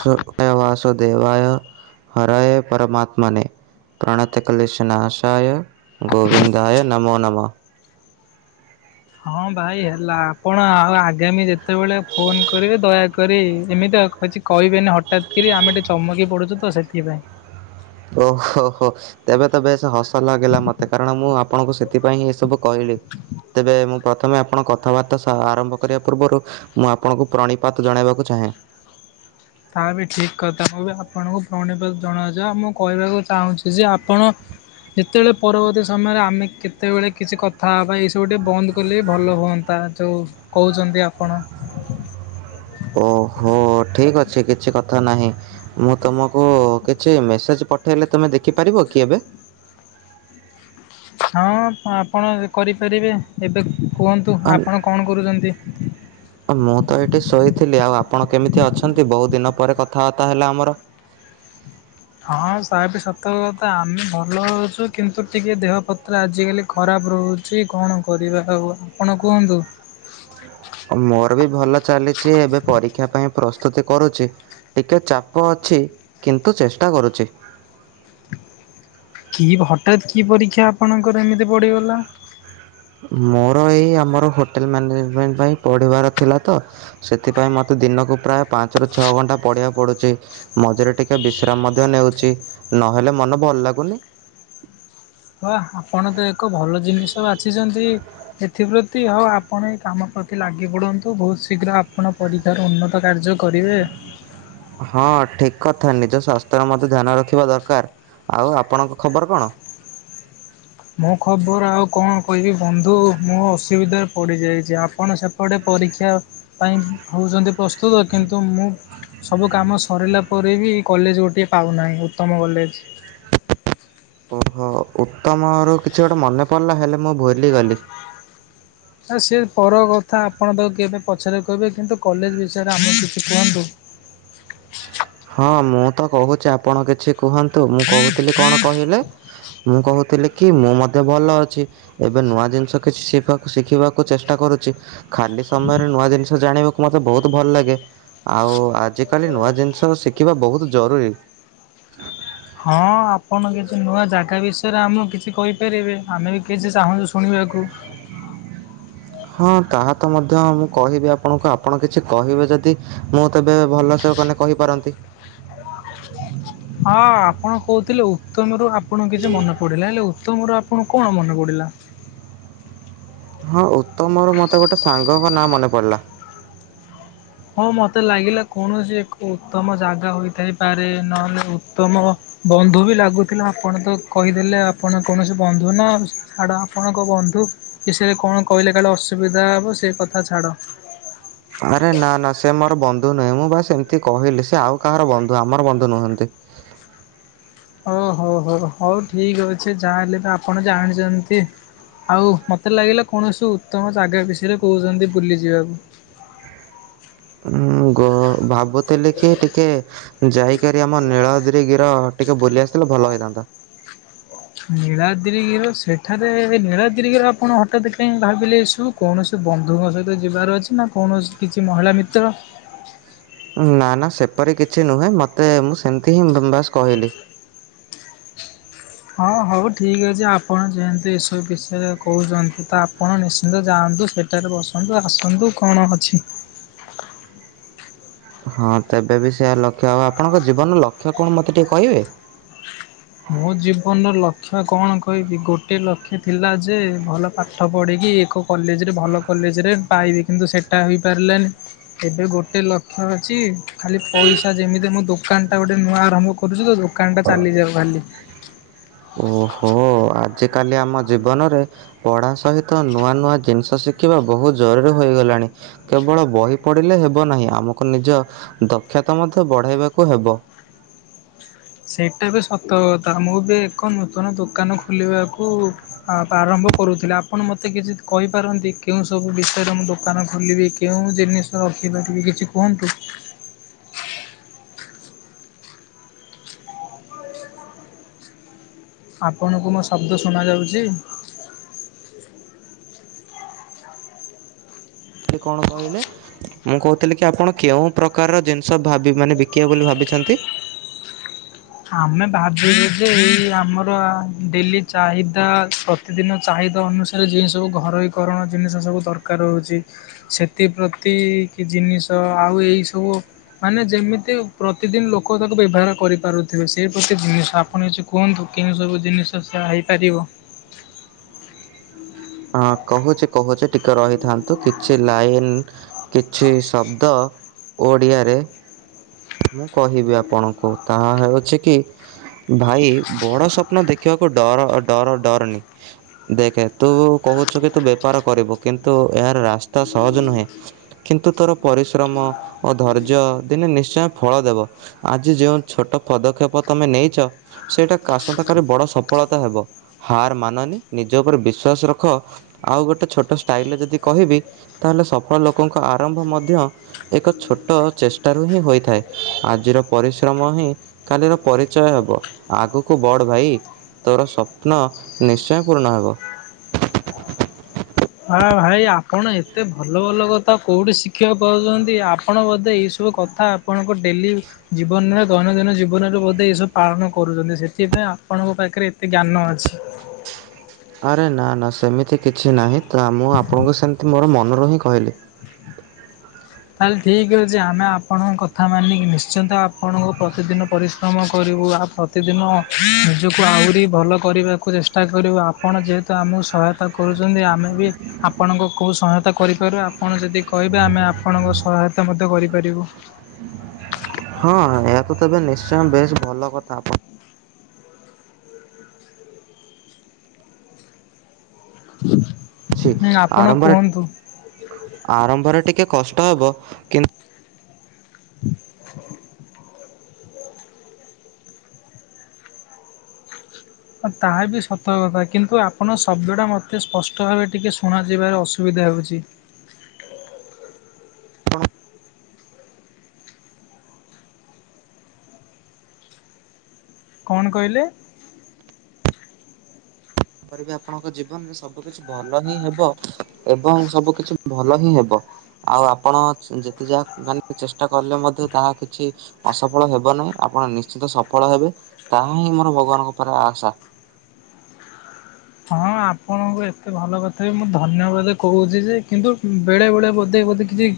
ସ ଦେ ୟ ହରାୟ ପରମାତ୍ମନେ ପ୍ରଣତକଲିଶନାଶୟ ଗୋବିନ୍ନ୍ଦୟ ନମୋ ନମ ହଁ ଭାଇ ହେଲା ଆପଣ ଆଉ ଆଗାମୀ ଯେତେବେଳେ ଫୋନ କରିବେ ଦୟାକରି ଏମିତି କିଛି କହିବେନି ହଠାତ୍ କରି ଆମେ ଟିକେ ଚମକି ପଡୁଛୁ ତ ସେଥିପାଇଁ ଓହୋହୋ ତେବେ ତ ବେଶ ହସ ଲାଗିଲା ମତେ କାରଣ ମୁଁ ଆପଣଙ୍କୁ ସେଥିପାଇଁଁ ଏସବୁ କହିଲି ତେବେ ମୁଁ ପ୍ରଥମେ ଆପଣ କଥାବାର୍ତ୍ତା ଆରମ୍ଭ କରିବା ପୂର୍ବରୁ ମୁଁ ଆପଣଙ୍କୁ ପ୍ରଣୀପାତ ଜଣେଇବାକୁ ଚାହେଁ ତା ବି ଠିକ୍ କଥା ମୁଁ ବି ଆପଣଙ୍କୁ ପୁଣ ଜଣାଯାଉ ମୁଁ କହିବାକୁ ଚାହୁଁଛି ଯେ ଆପଣ ଯେତେବେଳେ ପରବର୍ତ୍ତୀ ସମୟରେ ଆମେ କେତେବେଳେ କିଛି କଥା ହେବା ଏଇସବୁ ଟିକେ ବନ୍ଦ କଲେ ବି ଭଲ ହୁଅନ୍ତା ଯେଉଁ କହୁଛନ୍ତି ଆପଣ ଓହୋ ଠିକ ଅଛି କିଛି କଥା ନାହିଁ ମୁଁ ତମକୁ କିଛି ମେସେଜ ପଠେଇଲେ ତମେ ଦେଖିପାରିବ କି ଏବେ ହଁ ଆପଣ କରିପାରିବେ ଏବେ କୁହନ୍ତୁ ଆପଣ କଣ କରୁଛନ୍ତି? ମୁଁ ତ ଏଇଠି ଶୋଇଥିଲି ଆଉ ଆପଣ କେମିତି ଅଛନ୍ତି ବହୁ ଦିନ ପରେ କଥାବାର୍ତ୍ତା ହେଲା ଆମର ହଁ ସ ବି ସତକ କଥା ଆମେ ଭଲ ହଉଛୁ କିନ୍ତୁ ଟିକେ ଦେହ ପତ୍ର ଆଜିକାଲି ଖରାପ ରହୁଛି କଣ କରିବା ଆଉ ଆପଣ କୁହନ୍ତୁ ମୋର ବି ଭଲ ଚାଲିଛି ଏବେ ପରୀକ୍ଷା ପାଇଁ ପ୍ରସ୍ତୁତି କରୁଛି ଟିକେ ଚାପ ଅଛି କିନ୍ତୁ ଚେଷ୍ଟା କରୁଛି କି ହଠାତ୍ କି ପରୀକ୍ଷା ଆପଣଙ୍କର ଏମିତି ପଡ଼ିଗଲା ମୋର ଏଇ ଆମର ହୋଟେଲ ମ୍ୟାନେଜମେଣ୍ଟ ପାଇଁ ପଢିବାର ଥିଲା ତ ସେଥିପାଇଁ ମତେ ଦିନକୁ ପ୍ରାୟ ପାଞ୍ଚରୁୁ ଛଅ ଘଣ୍ଟା ପଢିବାକୁ ପଡୁଛି ମଝିରେ ଟିକେ ବିଶ୍ରାମ ମଧ୍ୟ ନେଉଛି ନହେଲେ ମନ ଭଲ ଲାଗୁନି ହଁ ଆପଣ ତ ଏକ ଭଲ ଜିନିଷ ବାଛିଛନ୍ତି ଏଥିପ୍ରତି ହଉ ଆପଣ ଏ କାମ ପ୍ରତି ଲାଗିପଡ଼ନ୍ତୁ ବହୁତ ଶୀଘ୍ର ଆପଣ ପରୀକ୍ଷାର ଉନ୍ନତ କାର୍ଯ୍ୟ କରିବେ ହଁ ଠିକ କଥା ନିଜ ସ୍ୱାସ୍ଥ୍ୟର ମତେ ଧ୍ୟାନ ରଖିବା ଦରକାର ଆଉ ଆପଣଙ୍କ ଖବର କଣ ମୁଁ ଖବର ଆଉ କଣ କହିବି ବନ୍ଧୁ ମୋ ଅସୁବିଧାରେ ପଡିଯାଇଛି ଆପଣ ସେପଟେ ପରୀକ୍ଷା ପାଇଁ ହଉଛନ୍ତି ପ୍ରସ୍ତୁତ କିନ୍ତୁ ମୁଁ ସବୁ କାମ ସରିଲା ପରେ ବି କଲେଜ ଗୋଟିଏ ପାଉନାହିଁ ଉତ୍ତମ କଲେଜ ଓହୋ ଉତ୍ତମ ର କିଛି ଗୋଟେ ମନେ ପଡିଲା ହେଲେ ମୁଁ ଭୁଲି ଗଲି ଆ ସେ ପର କଥା ଆପଣ ତାକୁ କେବେ ପଛରେ କହିବେ କିନ୍ତୁ କଲେଜ ବିଷୟରେ ଆମକୁ କିଛି କୁହନ୍ତୁ ହଁ ମୁଁ ତ କହୁଛି ଆପଣ କିଛି କୁହନ୍ତୁ ମୁଁ କହୁଥିଲି କଣ କହିଲେ ମୁଁ କହୁଥିଲି କି ମୁଁ ମଧ୍ୟେ ଭଲ ଅଛି ଏବେ ନୂଆ ଜିନିଷ କିଛି ଶିଖକୁ ଶିଖିବାକୁ ଚେଷ୍ଟା କରୁଛି ଖାଲି ସମୟରେ ନୂଆ ଜିନିଷ ଜାଣିବା। ମତେ ବହୁତ ଭଲ ଲାଗେ ଆଉ ଆଜି କାଲି ନୂଆ ଜିନିଷ ଶିଖିବା ବହୁତ ଜରୁରୀ। ହଁ ଆପଣ କିଛି ନୂଆ ଜାଗା ବିଷୟରେ ଆମକୁ କିଛି କହିପାରିବେ ଆମେ ବି କିଛି ଚାହୁଁଛୁ ଶୁଣିବାକୁ ହଁ ତାହା ତ ମଧ୍ୟ ମୁଁ କହିବି ଆପଣଙ୍କୁ ଆପଣ କିଛି କହିବେ ଯଦି ମୁଁ ତେବେ ଭଲସେ କହିପାରନ୍ତି। ହଁ ଆପଣ କହୁଥିଲେ ଉତ୍ତମରୁ ଆପଣଙ୍କୁ କିଛି ମନେ ପଡିଲା ହେଲେ ଉତ୍ତମର ଆୁଣ କଣ ମନେ ପଡ଼ିଲା। ହଁ ଉତ୍ତମର ମତେ ଗୋଟେ ସାଙ୍ଗଙ୍କ ନାଁ ମନେ ପଡିଲା। ହଁ ମୋତେ ଲାଗିଲା କୌଣସି ଏକ ଉତ୍ତମ ଜାଗା ହୋଇଥାଇପାରେ ନହେଲେ ଉତ୍ତମ ବନ୍ଧୁ ବି ଲାଗୁଥିଲା ଆପଣ ତ କହିଦେଲେ ଆପଣ କୌଣସି ବନ୍ଧୁ ନା ଛାଡ଼ ଆପଣଙ୍କ ବନ୍ଧୁ ବିଷୟରେ କଣ କହିଲେ କାଲି ଅସୁବିଧା ହେବ ସେ କଥା ଛାଡ଼ ଆରେ ନା ନା ସେ ମୋର ବନ୍ଧୁ ନୁହେଁ ମୁଁ ବାସ ଏମିତି କହିଲି ସେ ଆଉ କାହାର ବନ୍ଧୁ ଆମର ବନ୍ଧୁ ନୁହନ୍ତି। ହ ହଉ ହଉ ହଉ ଠିକ୍ ଅଛି ଯାହା ହେଲେ ବି ଆପଣ ଜାଣିଛନ୍ତି ଆଉ ମୋତେ ଲାଗିଲା କୌଣସି ଉତ୍ତମ ଜାଗା ବିଷୟରେ କହୁଛନ୍ତି ବୁଲିଯିବାକୁ। ଉୁଁ ଗ ଭାବତ ତେ ଲେଖି ଟିକେ ଯାଇକରି ଆମ ନୀଳଦି ଗିର ଟିକେ ବୁଲି ଆସିଥିଲେ ଭଲ ହେଇଥାନ୍ତା। ନୀଳଦି ଘିର ସେଠାରେ ନୀଳଦି ଘିର ଆପଣ ହଠତ୍ ଭାବିଲେ ଏ ସବୁ କୌଣସି ବନ୍ଧୁଙ୍କ ସହିତ ଯିବାର ଅଛି ନା କୌଣସି କିଛି ମହିଳା ମିତ୍ର ନା ନା ସେପରି କିଛି ନୁହେଁ ମତେ ମୁଁ ସେମତି ହିଁ ବାସ୍ କହିଲି। ହଁ ହଉ ଠିକ୍ ଅଛି ଆପଣ ଯେହେତୁ ଏସବୁ ବିଷୟରେ କହୁଛନ୍ତି ତ ଆପଣ ନିଶ୍ଚିନ୍ତ ଯାଆନ୍ତୁ ସେଠାରେ ବସନ୍ତୁ ଆସନ୍ତୁ କଣ ଅଛି। ହଁ ତେବେ ବି ସେଆ ଲକ୍ଷ୍ୟ ହ ଆପଣଙ୍କ ଜୀବନର ଲକ୍ଷ୍ୟ କଣ ମତେ ଟିକେ କହିବେ। ମୋ ଜୀବନର ଲକ୍ଷ୍ୟ କଣ କହିବି ଗୋଟେ ଲକ୍ଷ୍ୟ ଥିଲା ଯେ ଭଲ ପାଠ ପଢ଼ିକି ଏକ କଲେଜରେ ଭଲ କଲେଜରେ ପାଇବି କିନ୍ତୁ ସେଇଟା ହେଇପାରିଲାନି ଏବେ ଗୋଟେ ଲକ୍ଷ୍ୟ ଅଛି। ଖାଲି ପଇସା ଯେମିତି ମୁଁ ଦ ଦୋକାନ ଟା ଗୋେ ନୂଆ ଆରଭ କରୁଛୁ ତ। ଦୋକାନଟା ଚାଲିଯାଉ। କଲି। ଓହୋ ଆଜିକାଲି ଆମ ଜୀବନରେ ପଢା ସହିତ ନୂଆ ନୂଆ ଜିନିଷ ଶିଖିବା ବହୁତ ଜରୁରୀ ହୋଇଗଲାଣି କେବଳ ବହି ପଢିଲେ ହେବ ନାହିଁ ଆମକୁ ନିଜ ଦକ୍ଷତା ମଧ୍ୟ ବଢେଇବାକୁ ହେବ। ସେଇଟା ବି ସତକଥା ମୁଁ ବି ଏକ ନୂତନ ଦୋକାନ ଖୋଲିବାକୁ ଆରମ୍ଭ କରୁଥିଲି ଆପଣ ମତେ କିଛି କହିପାରନ୍ତି କେଉଁ ସବୁ ବିଷୟରେ ମୁଁ ଦୋକାନ ଖୋଲିବି କେଉଁ ଜିନିଷ ରଖିପାରିବି କିଛି କୁହନ୍ତୁ। ଆପଣଙ୍କୁ ମୋ ଶବ୍ଦ ଶୁଣ ଯାଉଛି। ସେ କଣ କହିଲେ ମୁଁ କହୁଥିଲି କି ଆପଣ କେଉଁ ପ୍ରକାରର ଜିନିଷ ଭାବ ମାନେ ବିକିବେ ବୋଲି ଭାବିଛନ୍ତି। ଆମେ ଭାବିଲୁ ଯେ ଏଇ ଆମର ଡେଲି ଚାହିଦା ପ୍ରତିଦିନ ଚାହିଦା ଅନୁସାରେ ଯେଉଁ ସବୁ ଘରୋଇକରଣ ଜିନିଷ ସବୁ ଦରକାର ହେଉଛି ସେଥିପ୍ରତି କି ଜିନିଷ ଆଉ ଏଇସବୁ ମାନେ ଯେମିତି ପ୍ରତିଦିନ ଲୋକ ତାକୁ ବ୍ୟବହାର କରିପାରୁ। ତେବେ ସେ ପ୍ରତି ଜିନିଷ ଆପଣ ଏଛି କୁହନ୍ତୁ କେଉଁ ସବୁ ଜିନିଷ ସେ ହେଇପାରିବ। ହଁ କହୁଛି କହୁଛି ଟିକେ ରହିଥାନ୍ତୁ କିଛି ଲାଇନ କିଛି ଶବ୍ଦ ଓଡ଼ିଆରେ ମୁଁ କହିବି ଆପଣଙ୍କୁ ତାହା ହେଉଛି କି ଭାଇ ବଡ ସ୍ୱପ୍ନ ଦେଖିବାକୁ ଡର ଡର ଡରନି ଦେଖେ। ତୁ କହୁଛୁ କି ତୁ ବେପାର କରିବୁ କିନ୍ତୁ ଏହାର ରାସ୍ତା ସହଜ ନୁହେଁ କିନ୍ତୁ ତୋର ପରିଶ୍ରମ ଓ ଧୈର୍ଯ୍ୟ ଦିନେ ନିଶ୍ଚୟ ଫଳ ଦେବ ଆଜି ଯେଉଁ ଛୋଟ ପଦକ୍ଷେପ ତମେ ନେଇଛ ସେଇଟା ଆସନ୍ତାକାଲି ବଡ଼ ସଫଳତା ହେବ ହାର ମାନନି ନିଜ ଉପରେ ବି। ବିଶ୍ୱଵାସ ରଖ ଆଉ ଗୋଟେ ଛୋଟ ଷ୍ଟାଇଲ ଯଦି କହିବି ତାହେଲେ ସଫଳ ଲୋକଙ୍କ ଆରମ୍ଭ ମଧ୍ୟ ଏକ ଛୋଟ ଚେଷ୍ଟାରୁ ହିଁ ହୋଇଥାଏ ଆଜିର ପରିଶ୍ରମ ହିଁ କାଲିର ପରିଚୟ ହେବ ଆଗକୁ ବଡ଼ ଭାଇ ତୋର ସ୍ୱପ୍ନ ନିଶ୍ଚୟ ପୂରଣ ହେବ। ହଁ ଭାଇ ଆପଣ ଏତେ ଭଲ ଭଲ କଥା କେଉଠି ଶି୍ଖିବାକୁ ପାଉଛନ୍ତି ଆପଣ ବୋଧେ ଏଇ ସବୁ କଥା ଆପଣଙ୍କ ଡେଲି ଜୀବନରେ ଦୈନନ୍ଦିନ ଜୀବନରେ ବୋଧେ ଏସବୁ ପାଳନ କରୁଛନ୍ତି ସେଥିପାଇଁ ଆପଣଙ୍କ ପାଖରେ ଏତେ ଜ୍ଞାନ ଅଛି। ଆରେ ନା ନା ସେମିତି କିଛି ନାହିଁ ତ ମୁଁ ଆପଣଙ୍କୁ ସେମତି ମୋର ମନରୁ ହିଁ କହିଲି। ତାହେଲେ ଠିକ ଯେ ଆମେ ଆପଣଙ୍କ କଥା ମାନିକି ନିଶ୍ଚିନ୍ତ ଆପଣଙ୍କୁ ପ୍ରତିଦିନ ପରିଶ୍ରମ କରିବୁ ଆଉ ପ୍ରତିଦିନ ନିଜକୁ ଆହୁରି ଭଲ କରିବାକୁ ଚେଷ୍ଟା କରିବୁ ଆପଣ ଯେହେତୁ ଆମକୁ ସହାୟତା କରୁ। ଆମେ ବି ଆପଣଙ୍କ କଉ ସୟ କରିପାରୁ ଆପଣ ଯଦି କହିବେ ଆମେ ଆପଣଙ୍କ ସହାୟତା ମଧ୍ୟ କରିପାରିବୁ। ହଁ ଏହା ତ ତବେ ନିଶ୍ଚୟ ବେଶ ଭଲ କଥା ଆପଣ ଅଛି ଆପଣ ଆରମ୍ଭରେ କୁହନ୍ତୁ। ଆରମ୍ଭରେ ଟିକେ କଷ୍ଟ ହେବ କିନ୍ତୁ [unintelligible] ତାହା ବି ସତ କଥା କିନ୍ତୁ ଆପଣ ଶବ୍ଦଟା ମୋତେ ସ୍ପଷ୍ଟ ଭାବେ ଟିକେ ଶୁଣ ଯିବାର ଅସୁବିଧା ହେଉଛି [inaudible] କଣ କହିଲେ ସେପ ବି ଆପଣଙ୍କ ଜୀବନରେ ସବୁ କିଛି ଭଲ ହିଁ ହେବ ଏବଂ ସବୁ କିଛି ଭଲ ହିଁ ହେବ ଆଉ ଆପଣ ଯେତେ ଯାହା ମାନେ ଚେଷ୍ଟା କଲେ ମଧ୍ୟ ତାହା କିଛି ଅସଫଳ ହେବ ନାହିଁ ଆପଣ ନିଶ୍ଚିତ ସଫଳ ହେବେ ତାହା ହିଁ ମୋର ଭଗବାନଙ୍କ ଉପ ଆଶା ହଁ ଆପଣଙ୍କୁ ଏତେ ଭଲ କଥା ବି ମୁଁ ଧନ୍ୟବାଦ କହୁଛି ଯେ କିନ୍ତୁ ବେଳେ ବେଳେ ବୋଧେ ବୋଧେ କିଛି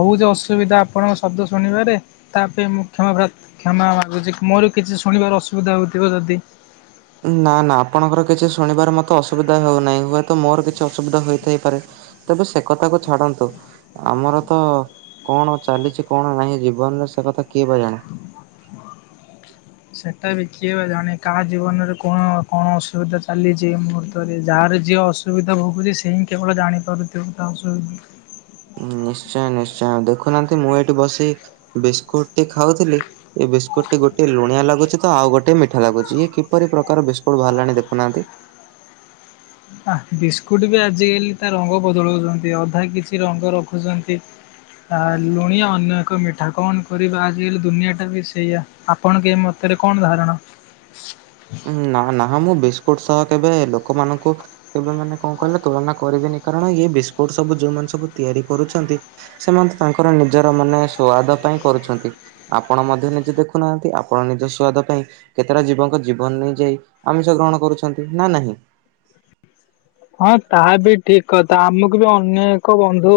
ହେଉଛି ଅସୁବିଧା ଆପଣଙ୍କ ଶବ୍ଦ ଶୁଣିବାରେ ତା ପାଇଁ ମୁଁ କ୍ଷମା କ୍ଷମା ମାଗୁଛି ମୋର କିଛି ଶୁଣିବାର ଅସୁବିଧା ହେଉଥିବ ଯଦି ନା ନା ଆପଣଙ୍କର କିଛି ଶୁଣିବାରେ ମତେ ଅସୁବିଧା ହଉନାହିଁ ହୁଏତ ମୋର କିଛି ଅସୁବିଧା ହେଥାଇପାରେ ତେବେ ସେ କଥାକୁ ଛାଡନ୍ତୁ ଆମର ତ କଣ ଚାଲିଛି କଣ ନାହିଁ ଜୀବନରେ ସେ କଥା କିଏ ବା ଜାଣେ ସେଇଟା ବି କିଏ ବା ଜାଣେ କାହା ଜୀବନରେ କଣ କଣ ଅସୁବିଧା ଚାଲିଛି ମୁହୂର୍ତ୍ତରେ ଯାହାର ଯିଏ ଅସୁବିଧା ଭୋଗୁଛି ସେ ହିଁ କେବଳ ଜାଣିପାରୁଥିବ ତା ଅସୁବିଧା ନିଶ୍ଚୟ ନିଶ୍ଚୟ ଦେଖୁନାହାନ୍ତି ମୁଁ ଏଇଠି ବସି ବିସ୍କୁଟ ଟି ଖାଉଥିଲି ଏ ବିସ୍କୁଟ ଟି ଗୋଟେ ଲୁଣିଆ ଲାଗୁଛି ତ ଆଉ ଗୋଟେ ମିଠା ଲାଗୁଛି ଇଏ କିପରି ପ୍ରକାର ବିସ୍କୁଟ ବାହାରିଲାଣି ଦେଖୁନାହାନ୍ତି। ବିସ୍କୁଟ ବି ଆଜିକାଲି ତା ରଙ୍ଗ ବଦଳାଉଛନ୍ତି ଅଧା କିଛି ରଙ୍ଗ ରଖୁଛନ୍ତି ଆ ଲୁଣିଆ ଅନ୍ୟ ଏକ ମିଠା କଣ କରିବା ଆଜିକାଲି ଦୁନିଆ ଟା ବି ସେଇଆ ଆପଣଙ୍କ ମତରେ କଣ ଧାରଣା? ନାଁ ନାଁ ମୁଁ ବି ବିସ୍କୁଟ ସହ କେବେ ଲୋକମାନଙ୍କୁ କେବେ ମାନେ କଣ କହିଲ ତୁଳନା କରିବେନି କାରଣ ଏଇ ବିସ୍କୁଟ ସବୁ ଯୋଉମାନେ ସବୁ ତିଆରି କରୁଛନ୍ତି ସେମାନେ ତାଙ୍କର ନିଜର ମାନେ ସୁଆଦ ପାଇଁ କରୁଛନ୍ତି ଆପଣ ମଧ୍ୟ ନିଜେ ଦେଖୁନାହାନ୍ତି ଆପଣ ନିଜ ସୁଆଦ ପାଇଁ କେତେଟା ଜୀବଙ୍କ ଜୀବନ ନେଇ ଯାଇ ଆମିଷ ଗ୍ରହଣ କରୁଛନ୍ତି ନା ନାହିଁ? ହଁ ତାହା ବି ଠିକ କଥା ଆମକୁ ବି ଅନେକ ବନ୍ଧୁ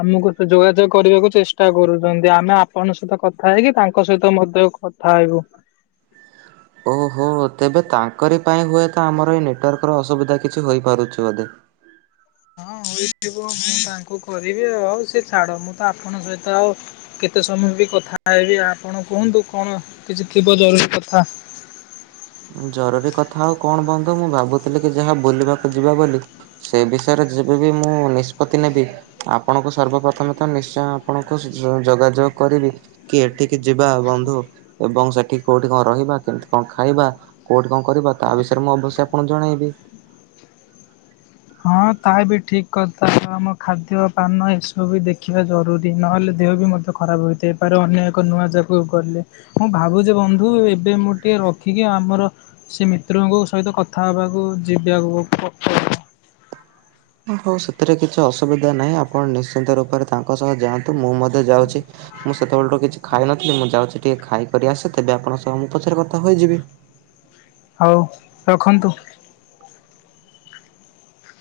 ଆମକୁ ଯୋଗାଯୋଗ କରିବାକୁ ଚେଷ୍ଟା କରୁଛନ୍ତି ଆମେ ଆପଣଙ୍କ ସହିତ କଥା ହେଇକି ତାଙ୍କ ସହିତ ମଧ୍ୟ କଥା ହେବୁ। ଓହୋ ତେବେ ତାଙ୍କରି ପାଇଁ ହୁଏତ ଆମର ଏଇ ନେଟୱାର୍କ ର ଅସୁବିଧା କିଛି ହେପାରୁଛି ବୋଧେ। ହଁ ହୋଇଥିବ ମୁଁ ତାଙ୍କୁ କରିବି ଆଉ ସେ ଛାଡ ମୁଁ ତ ଆପଣଙ୍କ ସହିତ ଆଉ କେତେ ସମୟ ବି କଥା ହେବି ଆପଣ କୁହନ୍ତୁ କଣ କିଛି ଥିବ ଜରୁରୀ କଥା ଜରୁରୀ କଥା ଆଉ କଣ ବନ୍ଧୁ ମୁଁ ଭାବୁଥିଲି କି ଯାହା ବୁଲିବାକୁ ଯିବା ବୋଲି ସେ ବିଷୟରେ ଯେବେ ବି ମୁଁ ନିଷ୍ପତ୍ତି ନେବି ଆପଣଙ୍କୁ ସର୍ବପ୍ରଥମେ ତ ନିଶ୍ଚୟ ଆପଣଙ୍କୁ ଯୋଗାଯୋଗ କରିବି କି ଏଠିକି ଯିବା ବନ୍ଧୁ ଏବଂ ସେଠି କୋଉଠି କଣ ରହିବା କେମିତି କଣ ଖାଇବା। କୋଉଠି କଣ କରିବା ତା ବିଷୟରେ ମୁଁ ଅବଶ୍ୟ ଆପଣଙ୍କୁ ଜଣେଇବି। ହଁ ତାହା ବି ଠିକ୍ କଥା ଆମ ଖାଦ୍ୟ ପାନ ଏସବୁ ବି ଦେଖିବା ଜରୁରୀ ନହେଲେ ଦେହ ବି ମଧ୍ୟ ଖରାପ ହୋଇଥାଇପାରେ ଅନ୍ୟ ଏକ ନୂଆ ଯାଗାକୁ ଗଲେ ମୁଁ ଭାବୁଛି ବନ୍ଧୁ ଏବେ ମୁଁ ଟିକେ ରଖିକି ଆମର ସେ ମିତ୍ରଙ୍କ ସହିତ କଥା ହେବାକୁ ଯିବାକୁ ପଡିବ ହଉ ସେଥିରେ କିଛି ଅସୁବିଧା ନାହିଁ ଆପଣ ନିଶ୍ଚିନ୍ତ ରୂପରେ ତାଙ୍କ ସହ ଯାଆନ୍ତୁ ମୁଁ ମଧ୍ୟ ଯାଉଛି ମୁଁ ସେତେବେଳଠୁ କିଛି ଖାଇନଥିଲି ମୁଁ ଯାଉଛି ଟିକେ ଖାଇକରି ଆସେ ତେବେ ଆପଣଙ୍କ ସହ ମୁଁ ପଛରେ କଥା ହୋଇଯିବି। ହଉ ରଖନ୍ତୁ।